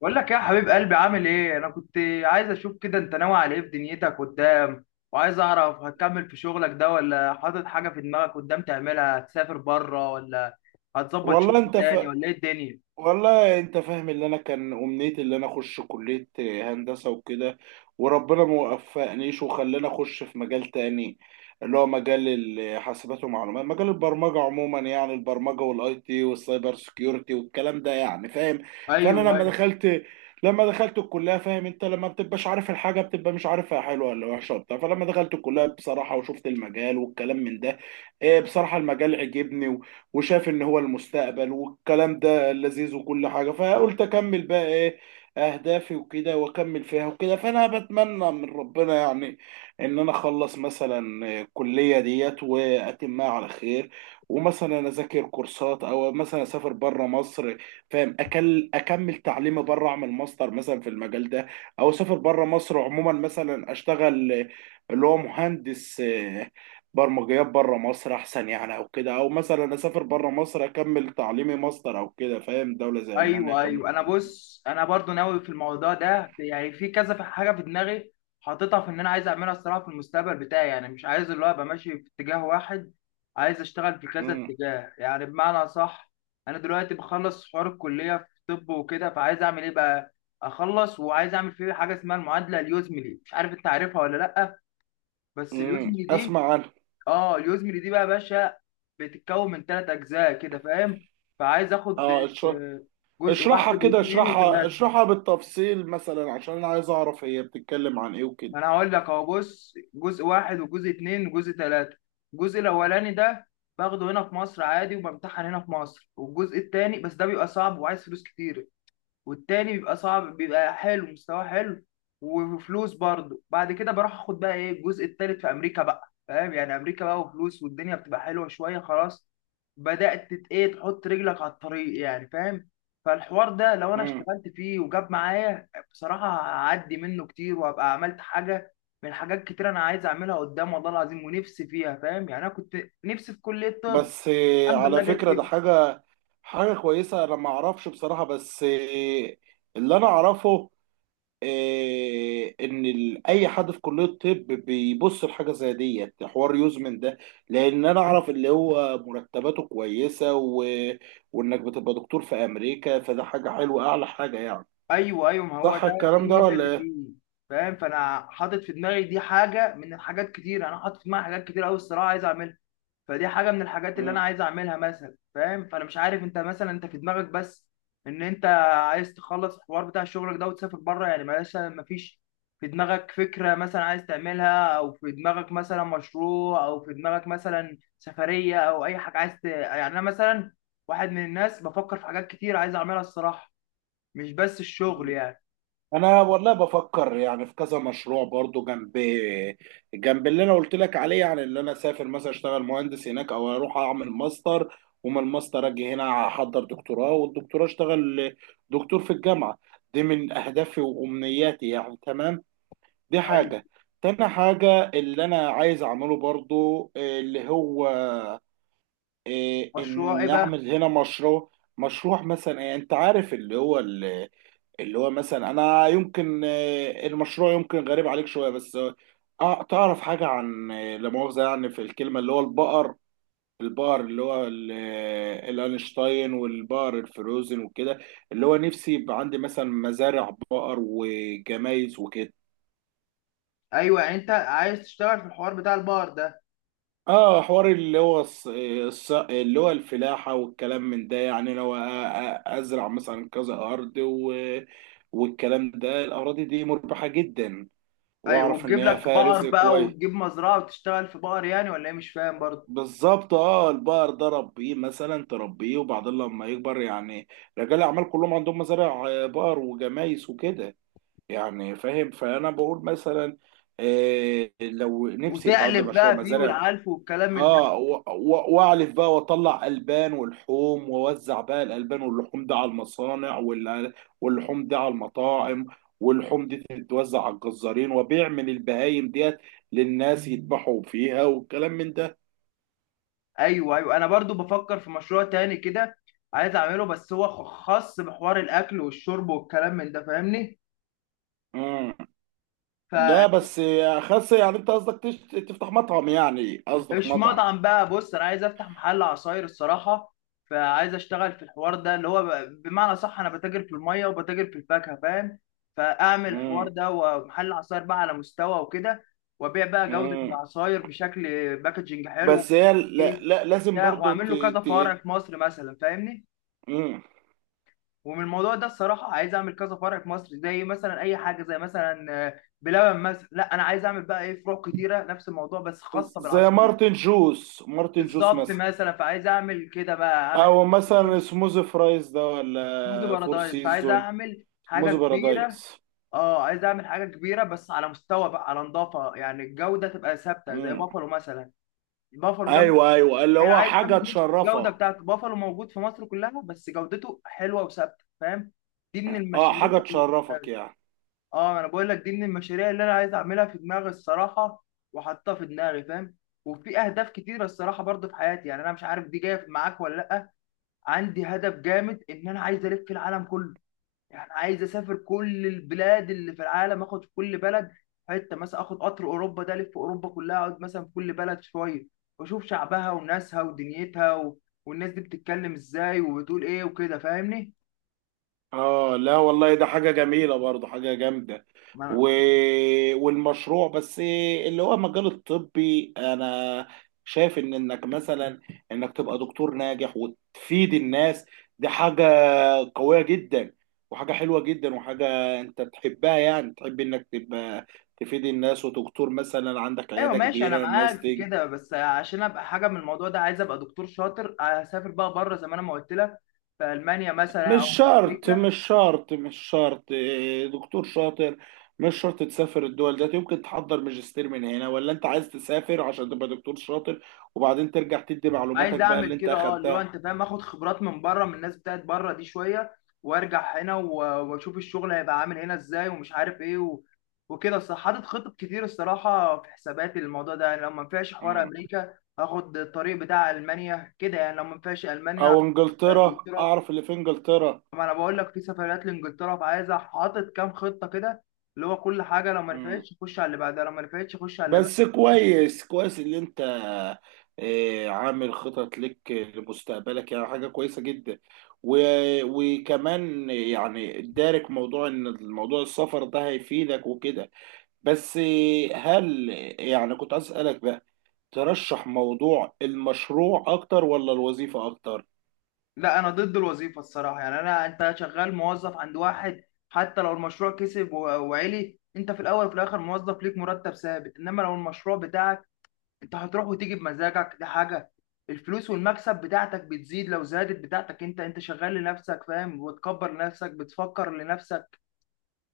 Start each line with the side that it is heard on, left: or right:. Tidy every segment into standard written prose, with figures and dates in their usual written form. left: بقول لك إيه يا حبيب قلبي، عامل ايه؟ انا كنت عايز اشوف كده انت ناوي على ايه في دنيتك قدام، وعايز اعرف هتكمل في شغلك ده ولا حاطط حاجه في دماغك قدام تعملها؟ هتسافر بره ولا هتظبط شغل
right: والله انت
left: تاني
right: في
left: ولا ايه الدنيا؟
right: والله انت فاهم اللي انا كان امنيتي، اللي انا اخش كلية هندسة وكده. وربنا ما وفقنيش وخلاني اخش في مجال تاني، اللي هو مجال الحاسبات ومعلومات، مجال البرمجة عموما، يعني البرمجة والاي تي والسايبر سكيورتي والكلام ده، يعني فاهم. فانا
left: ايوه،
right: لما دخلت الكلية، فاهم انت لما بتبقاش عارف الحاجة بتبقى مش عارفها حلوة ولا وحشة وبتاع. فلما دخلت الكلية بصراحة وشفت المجال والكلام من ده، ايه، بصراحة المجال عجبني وشايف ان هو المستقبل والكلام ده لذيذ وكل حاجه. فقلت اكمل بقى ايه اهدافي وكده، واكمل فيها وكده. فانا بتمنى من ربنا يعني ان انا اخلص مثلا الكليه ديت واتمها على خير، ومثلا اذاكر كورسات او مثلا اسافر بره مصر، فاهم، أكل اكمل تعليمي بره، اعمل ماستر مثلا في المجال ده، او اسافر بره مصر عموما مثلا اشتغل اللي هو مهندس برمجيات بره مصر احسن يعني، او كده، او مثلا اسافر بره مصر اكمل تعليمي ماستر او كده، فاهم، دولة زي المانيا
left: ايوه،
right: اكمل.
left: ايوه، انا بص، انا برضو ناوي في الموضوع ده، يعني في كذا حاجه في دماغي حاططها، في ان انا عايز اعملها الصراحه في المستقبل بتاعي، يعني مش عايز اللي هو ابقى ماشي في اتجاه واحد، عايز اشتغل في كذا
right: امم.
left: اتجاه يعني بمعنى صح. انا دلوقتي بخلص حوار الكليه في طب وكده، فعايز اعمل ايه بقى؟ اخلص وعايز اعمل فيه حاجه اسمها المعادله اليوزملي، مش عارف انت عارفها ولا لا. بس اليوزملي دي،
right: اسمع عنها.
left: اه اليوزمري دي بقى يا باشا، بتتكون من ثلاث اجزاء كده فاهم، فعايز اخد
right: اه،
left: آه، جزء
right: اشرحها
left: واحد
right: كده،
left: واثنين
right: اشرحها
left: وثلاثه.
right: اشرحها بالتفصيل مثلا عشان انا عايز اعرف هي بتتكلم عن ايه وكده.
left: ما انا هقول لك اهو، بص جزء واحد وجزء اثنين وجزء ثلاثه. الجزء الاولاني ده باخده هنا في مصر عادي، وبمتحن هنا في مصر. والجزء الثاني بس ده بيبقى صعب وعايز فلوس كتير، والتاني بيبقى صعب، بيبقى حلو، مستواه حلو وفلوس برضه. بعد كده بروح اخد بقى ايه، الجزء التالت في امريكا بقى، فاهم يعني امريكا بقى وفلوس والدنيا بتبقى حلوه شويه، خلاص بدات ايه تحط رجلك على الطريق يعني فاهم. فالحوار ده لو انا
right: امم.
left: اشتغلت فيه وجاب معايا بصراحه، هعدي منه كتير وهبقى عملت حاجه من حاجات كتير انا عايز اعملها قدام، والله العظيم ونفسي فيها فاهم. يعني انا كنت نفسي في كليه طب،
right: بس
left: الحمد لله
right: على
left: جت
right: فكرة
left: فيها.
right: ده حاجة كويسة. انا ما اعرفش بصراحة، بس اللي انا اعرفه ان اي حد في كليه الطب بيبص لحاجه زي ديت، حوار يوزمن ده، لان انا اعرف اللي هو مرتباته كويسه وانك بتبقى دكتور في امريكا، فده حاجه حلوه، اعلى حاجه يعني.
left: ايوه ايوه، ما هو
right: صح
left: ده، دي
right: الكلام ده
left: الميزه اللي
right: ولا إيه؟
left: فيه فاهم. فانا حاطط في دماغي دي حاجه من الحاجات كتير، انا حاطط في دماغي حاجات كتير قوي الصراحه عايز اعملها. فدي حاجه من الحاجات اللي انا عايز اعملها مثلا فاهم. فانا مش عارف انت مثلا، انت في دماغك بس ان انت عايز تخلص الحوار بتاع شغلك ده وتسافر بره يعني؟ مثلا ما فيش في دماغك فكره مثلا عايز تعملها، او في دماغك مثلا مشروع، او في دماغك مثلا سفريه، او اي حاجه عايز ت... يعني انا مثلا واحد من الناس بفكر في حاجات كتير عايز اعملها الصراحه، مش بس الشغل
right: مم.
left: يعني.
right: انا والله بفكر يعني في كذا مشروع برضو، جنب اللي انا قلت لك عليه، يعني اللي انا اسافر مثلا اشتغل مهندس هناك، او اروح اعمل ماستر، ومن الماستر اجي هنا احضر دكتوراه، والدكتوراه اشتغل دكتور في الجامعه. دي من اهدافي وامنياتي يعني، تمام. دي
left: ايوه.
right: حاجه. تاني حاجه اللي انا عايز اعمله برضو اللي هو
left: مشروع ايه
right: ان
left: بقى؟
right: اعمل هنا مشروع. مشروع مثلا، انت عارف اللي هو، مثلا انا يمكن، المشروع يمكن غريب عليك شويه، بس تعرف حاجه عن لا مؤاخذه يعني في الكلمه، اللي هو البقر، البقر اللي هو الانشتاين والبقر الفروزن وكده، اللي هو نفسي يبقى عندي مثلا مزارع بقر وجمايز وكده.
left: ايوه يعني انت عايز تشتغل في الحوار بتاع البقر ده.
right: اه، حوار اللي هو اللي هو الفلاحة والكلام من ده، يعني لو ازرع مثلا كذا ارض والكلام ده، الاراضي دي مربحة جدا،
left: ايوه
right: واعرف ان
left: وتجيب
right: هي
left: لك
right: فيها
left: بقر
right: رزق
left: بقى
right: كويس.
left: وتجيب مزرعه وتشتغل في بقر يعني، ولا ايه مش فاهم برضه.
right: بالظبط. اه، البقر ده ربيه مثلا تربيه، وبعدين لما يكبر يعني، رجال الاعمال كلهم عندهم مزارع بقر وجمايس وكده، يعني فاهم. فانا بقول مثلا لو نفسي يبقى عندي
left: وتقلب
right: مشروع
left: بقى فيه
right: مزارع.
left: والعلف والكلام من ده.
right: اه، واعلف بقى واطلع البان ولحوم، واوزع بقى الالبان واللحوم دي على المصانع، واللحوم دي على المطاعم، واللحوم دي تتوزع على الجزارين، وبيع من البهايم ديت للناس يذبحوا فيها والكلام من ده.
left: ايوه ايوه، انا برضو بفكر في مشروع تاني كده عايز اعمله، بس هو خاص بحوار الاكل والشرب والكلام من ده فاهمني.
right: امم ده بس يا خس، يعني انت قصدك تفتح مطعم، يعني قصدك
left: مش
right: مطعم.
left: مطعم بقى، بص انا عايز افتح محل عصاير الصراحه، فعايز اشتغل في الحوار ده اللي هو بمعنى صح، انا بتاجر في الميه وبتاجر في الفاكهه فاهم. فاعمل الحوار
right: امم.
left: ده ومحل عصاير بقى على مستوى وكده، وابيع بقى جوده
right: امم
left: العصاير بشكل باكجنج حلو.
right: بس هي لا
left: ايه
right: لا لازم
left: بتاع،
right: برضو
left: واعمل له كذا
right: ت...
left: فرع في مصر مثلا فاهمني.
right: امم.
left: ومن الموضوع ده الصراحه عايز اعمل كذا فرع في مصر، زي مثلا اي حاجه، زي مثلا بلبن مثلا. لا انا عايز اعمل بقى ايه، فروع كتيره نفس الموضوع بس خاصه
right: زي
left: بالعصير.
right: مارتن جوس
left: بالظبط
right: مثلا،
left: مثلا، فعايز اعمل كده بقى، اعمل
right: او
left: حاجه
right: مثلا سموز فرايز ده،
left: موزي
right: ولا فور
left: بارادايس. فعايز
right: سيزون،
left: اعمل حاجه
right: سموز
left: كبيره،
right: بارادايس.
left: اه عايز اعمل حاجه كبيره بس على مستوى بقى، على نظافه، يعني الجوده تبقى ثابته زي
right: مم.
left: بافالو مثلا. بافالو ده مثلاً،
right: ايوه، ايوه، اللي
left: انا
right: هو
left: عايز
right: حاجه
left: اعمل نفس الجوده
right: تشرفك.
left: بتاعت بافالو موجود في مصر كلها، بس جودته حلوه وثابته فاهم. دي من
right: اه،
left: المشاريع
right: حاجه
left: اللي
right: تشرفك
left: بتبقى،
right: يعني.
left: اه انا بقول لك دي من المشاريع اللي انا عايز اعملها في دماغي الصراحه، وحاطها في دماغي فاهم. وفي اهداف كتيره الصراحه برضو في حياتي، يعني انا مش عارف دي جايه معاك ولا لا. عندي هدف جامد ان انا عايز الف العالم كله، يعني عايز اسافر كل البلاد اللي في العالم، اخد في كل بلد حته، مثلا اخد قطر اوروبا ده الف اوروبا كلها، اقعد مثلا في كل بلد شويه واشوف شعبها وناسها ودنيتها و... والناس دي بتتكلم ازاي وبتقول ايه وكده فاهمني.
right: اه، لا والله ده حاجه جميله برضه، حاجه جامده.
left: ما أنا...
right: و... والمشروع بس اللي هو مجال الطبي، انا شايف ان انك تبقى دكتور ناجح وتفيد الناس، دي حاجه قوية جدا، وحاجة حلوة جدا، وحاجة انت تحبها، يعني تحب انك تبقى تفيد الناس، ودكتور مثلا عندك
left: ايوه
right: عيادة
left: ماشي انا
right: كبيرة الناس
left: معاك في
right: تيجي.
left: كده، بس عشان ابقى حاجه من الموضوع ده عايز ابقى دكتور شاطر، اسافر بقى بره زي ما انا ما قلت لك، في المانيا مثلا او
right: مش
left: في
right: شرط،
left: امريكا.
right: مش شرط، مش شرط، دكتور شاطر، مش شرط تسافر الدول ده، يمكن تحضر ماجستير من هنا، ولا انت عايز تسافر عشان تبقى دكتور شاطر، وبعدين ترجع تدي
left: عايز
right: معلوماتك بقى
left: اعمل
right: اللي انت
left: كده اه، اللي هو
right: اخدتها.
left: انت فاهم، اخد خبرات من بره من الناس بتاعت بره دي شويه وارجع هنا واشوف الشغل هيبقى عامل هنا ازاي ومش عارف ايه و... وكده الصراحه، حاطط خطط كتير الصراحه في حساباتي للموضوع ده، يعني لو ما نفعش حوار
right: مم.
left: امريكا هاخد الطريق بتاع المانيا كده، يعني لو ما نفعش المانيا،
right: او انجلترا،
left: انجلترا.
right: اعرف اللي في انجلترا.
left: ما انا بقول لك في سفريات لانجلترا، فعايز حاطط كام خطه كده، اللي هو كل حاجه لو ما
right: مم.
left: نفعتش اخش على اللي بعدها، لو ما نفعتش اخش على اللي بعدها.
right: بس كويس، كويس اللي انت عامل خطط لك لمستقبلك، يعني حاجة كويسة جدا. و... وكمان يعني دارك موضوع ان الموضوع السفر ده هيفيدك وكده. بس هل يعني كنت عايز اسألك بقى، ترشح موضوع المشروع اكتر ولا الوظيفة اكتر؟
left: لا، انا ضد الوظيفه الصراحه، يعني انا، انت شغال موظف عند واحد، حتى لو المشروع كسب وعلي، انت في الاول وفي الاخر موظف ليك مرتب ثابت، انما لو المشروع بتاعك انت هتروح وتيجي بمزاجك دي حاجه، الفلوس والمكسب بتاعتك بتزيد، لو زادت بتاعتك انت، انت شغال لنفسك فاهم، وتكبر لنفسك، بتفكر لنفسك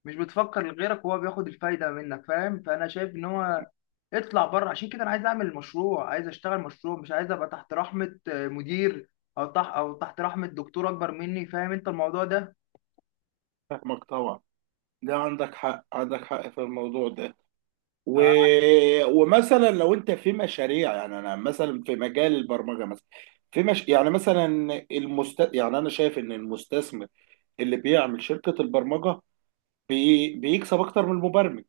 left: مش بتفكر لغيرك وهو بياخد الفايده منك فاهم. فانا شايف ان هو اطلع بره، عشان كده انا عايز اعمل مشروع، عايز اشتغل مشروع، مش عايز ابقى تحت رحمه مدير، او تحت او تحت رحمه دكتور اكبر مني، فاهم انت الموضوع ده.
right: فاهمك طبعا، ده عندك حق، عندك حق في الموضوع ده. و... ومثلا لو انت في مشاريع، يعني انا مثلا في مجال البرمجه مثلا، في مش... يعني مثلا المست... يعني انا شايف ان المستثمر اللي بيعمل شركه البرمجه بيكسب اكتر من المبرمج،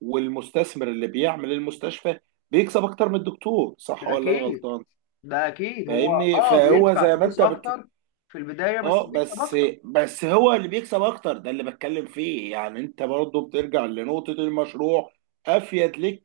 right: والمستثمر اللي بيعمل المستشفى بيكسب اكتر من الدكتور، صح ولا انا
left: فاكيد،
right: غلطان؟
left: ده اكيد هو
right: فاهمني،
left: اه
right: فهو
left: بيدفع
right: زي ما
left: فلوس
right: انت
left: اكتر في البدايه بس
right: اه،
left: بيكسب
right: بس
left: اكتر.
right: بس هو اللي بيكسب اكتر ده اللي بتكلم فيه، يعني انت برضه بترجع لنقطة المشروع، افيد لك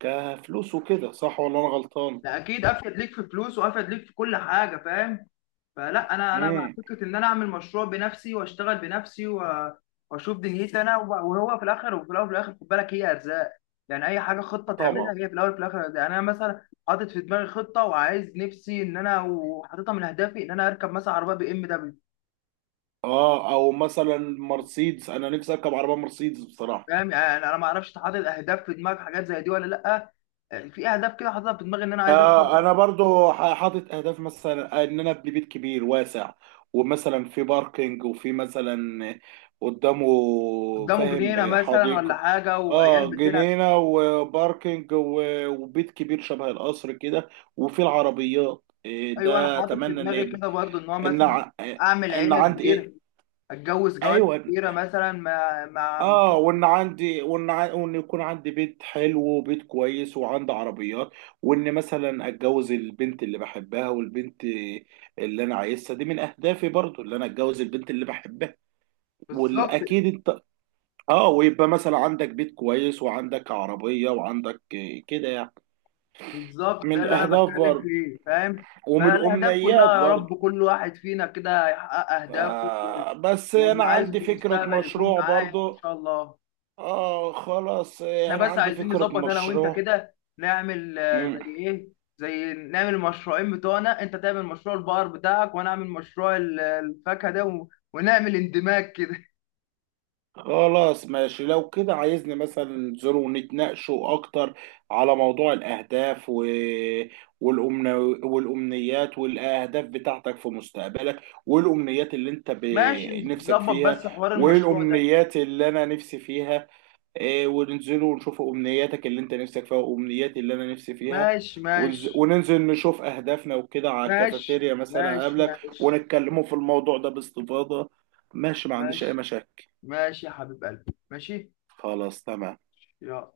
right: كفلوس وكده، صح ولا انا غلطان؟
left: ده اكيد افيد ليك في فلوس وافيد ليك في كل حاجه فاهم. فلا انا، انا مع
right: امم.
left: فكره ان انا اعمل مشروع بنفسي واشتغل بنفسي واشوف دنيتي انا وهو في الاخر، وفي الاول وفي الاخر خد بالك، هي ارزاق يعني، اي حاجه خطه
right: طبعا.
left: تعملها هي في الاول وفي الاخر ارزاق. يعني انا مثلا حاطط في دماغي خطه وعايز نفسي ان انا، وحاططها من اهدافي، ان انا اركب مثلا عربيه BMW.
right: اه، او مثلا مرسيدس، انا نفسي اركب عربية مرسيدس بصراحة.
left: فاهم يعني انا ما اعرفش، حاطط اهداف في دماغي حاجات زي دي ولا لا؟ في اهداف كده حاططها في دماغي، ان انا عايز اركب،
right: انا برضو حاطط اهداف، مثلا ان انا ابني بيت كبير واسع، ومثلا في باركينج، وفي مثلا قدامه،
left: قدامه جنينه
right: فاهم،
left: مثلا ولا
right: حديقة،
left: حاجه، وعيال
right: اه،
left: بتلعب.
right: جنينة وباركينج وبيت كبير شبه القصر كده، وفي العربيات
left: ايوه انا
right: ده
left: حاطط في
right: اتمنى ان
left: دماغي
right: يبقى.
left: كده برضو، ان هو
right: ان
left: مثلا
right: ع-
left: اعمل
right: ان
left: عيله
right: عندي ايه،
left: كبيره، اتجوز جوازه
right: ايوه،
left: كبيره مثلا مع.
right: اه، وان يكون عندي بيت حلو وبيت كويس وعندي عربيات، وان مثلا اتجوز البنت اللي بحبها والبنت اللي انا عايزها، دي من اهدافي برضو، اللي انا اتجوز البنت اللي بحبها.
left: بالظبط،
right: والاكيد انت، اه، ويبقى مثلا عندك بيت كويس وعندك عربية وعندك، كده يعني،
left: بالظبط،
right: من
left: ده اللي انا
right: الاهداف
left: بتكلم
right: برضو
left: فيه فاهم.
right: ومن
left: بقى الاهداف كلها
right: الامنيات
left: يا
right: برضو.
left: رب، كل واحد فينا كده يحقق اهدافه
right: بس انا
left: واللي عايزه
right: عندي
left: في
right: فكرة
left: المستقبل يكون
right: مشروع
left: معاه، يعني ان
right: برضو.
left: شاء الله.
right: اه خلاص،
left: احنا
right: انا
left: بس
right: عندي
left: عايزين
right: فكرة
left: نظبط انا وانت
right: مشروع.
left: كده، نعمل زي ايه، زي نعمل المشروعين بتوعنا، انت تعمل مشروع البقر بتاعك وانا اعمل مشروع الفاكهه ده ونعمل اندماج كده.
right: خلاص، ماشي، لو كده عايزني مثلا ننزلوا ونتناقشوا اكتر على موضوع الاهداف والأمن... والامنيات والاهداف بتاعتك في مستقبلك، والامنيات اللي انت
left: ماشي
right: نفسك
left: نظبط
right: فيها،
left: بس حوار المشروع ده.
right: والامنيات اللي انا نفسي فيها، وننزلوا ونشوف امنياتك اللي انت نفسك فيها وامنياتي اللي انا نفسي فيها،
left: ماشي، ماشي،
right: وننزل نشوف اهدافنا وكده على
left: ماشي،
right: الكافيتيريا مثلا
left: ماشي،
right: قبلك،
left: ماشي،
right: ونتكلموا في الموضوع ده باستفاضة. ماشي، ما عنديش اي
left: ماشي،
right: مشاكل.
left: ماشي يا حبيب قلبي، ماشي،
right: خلاص، تمام.
left: يلا.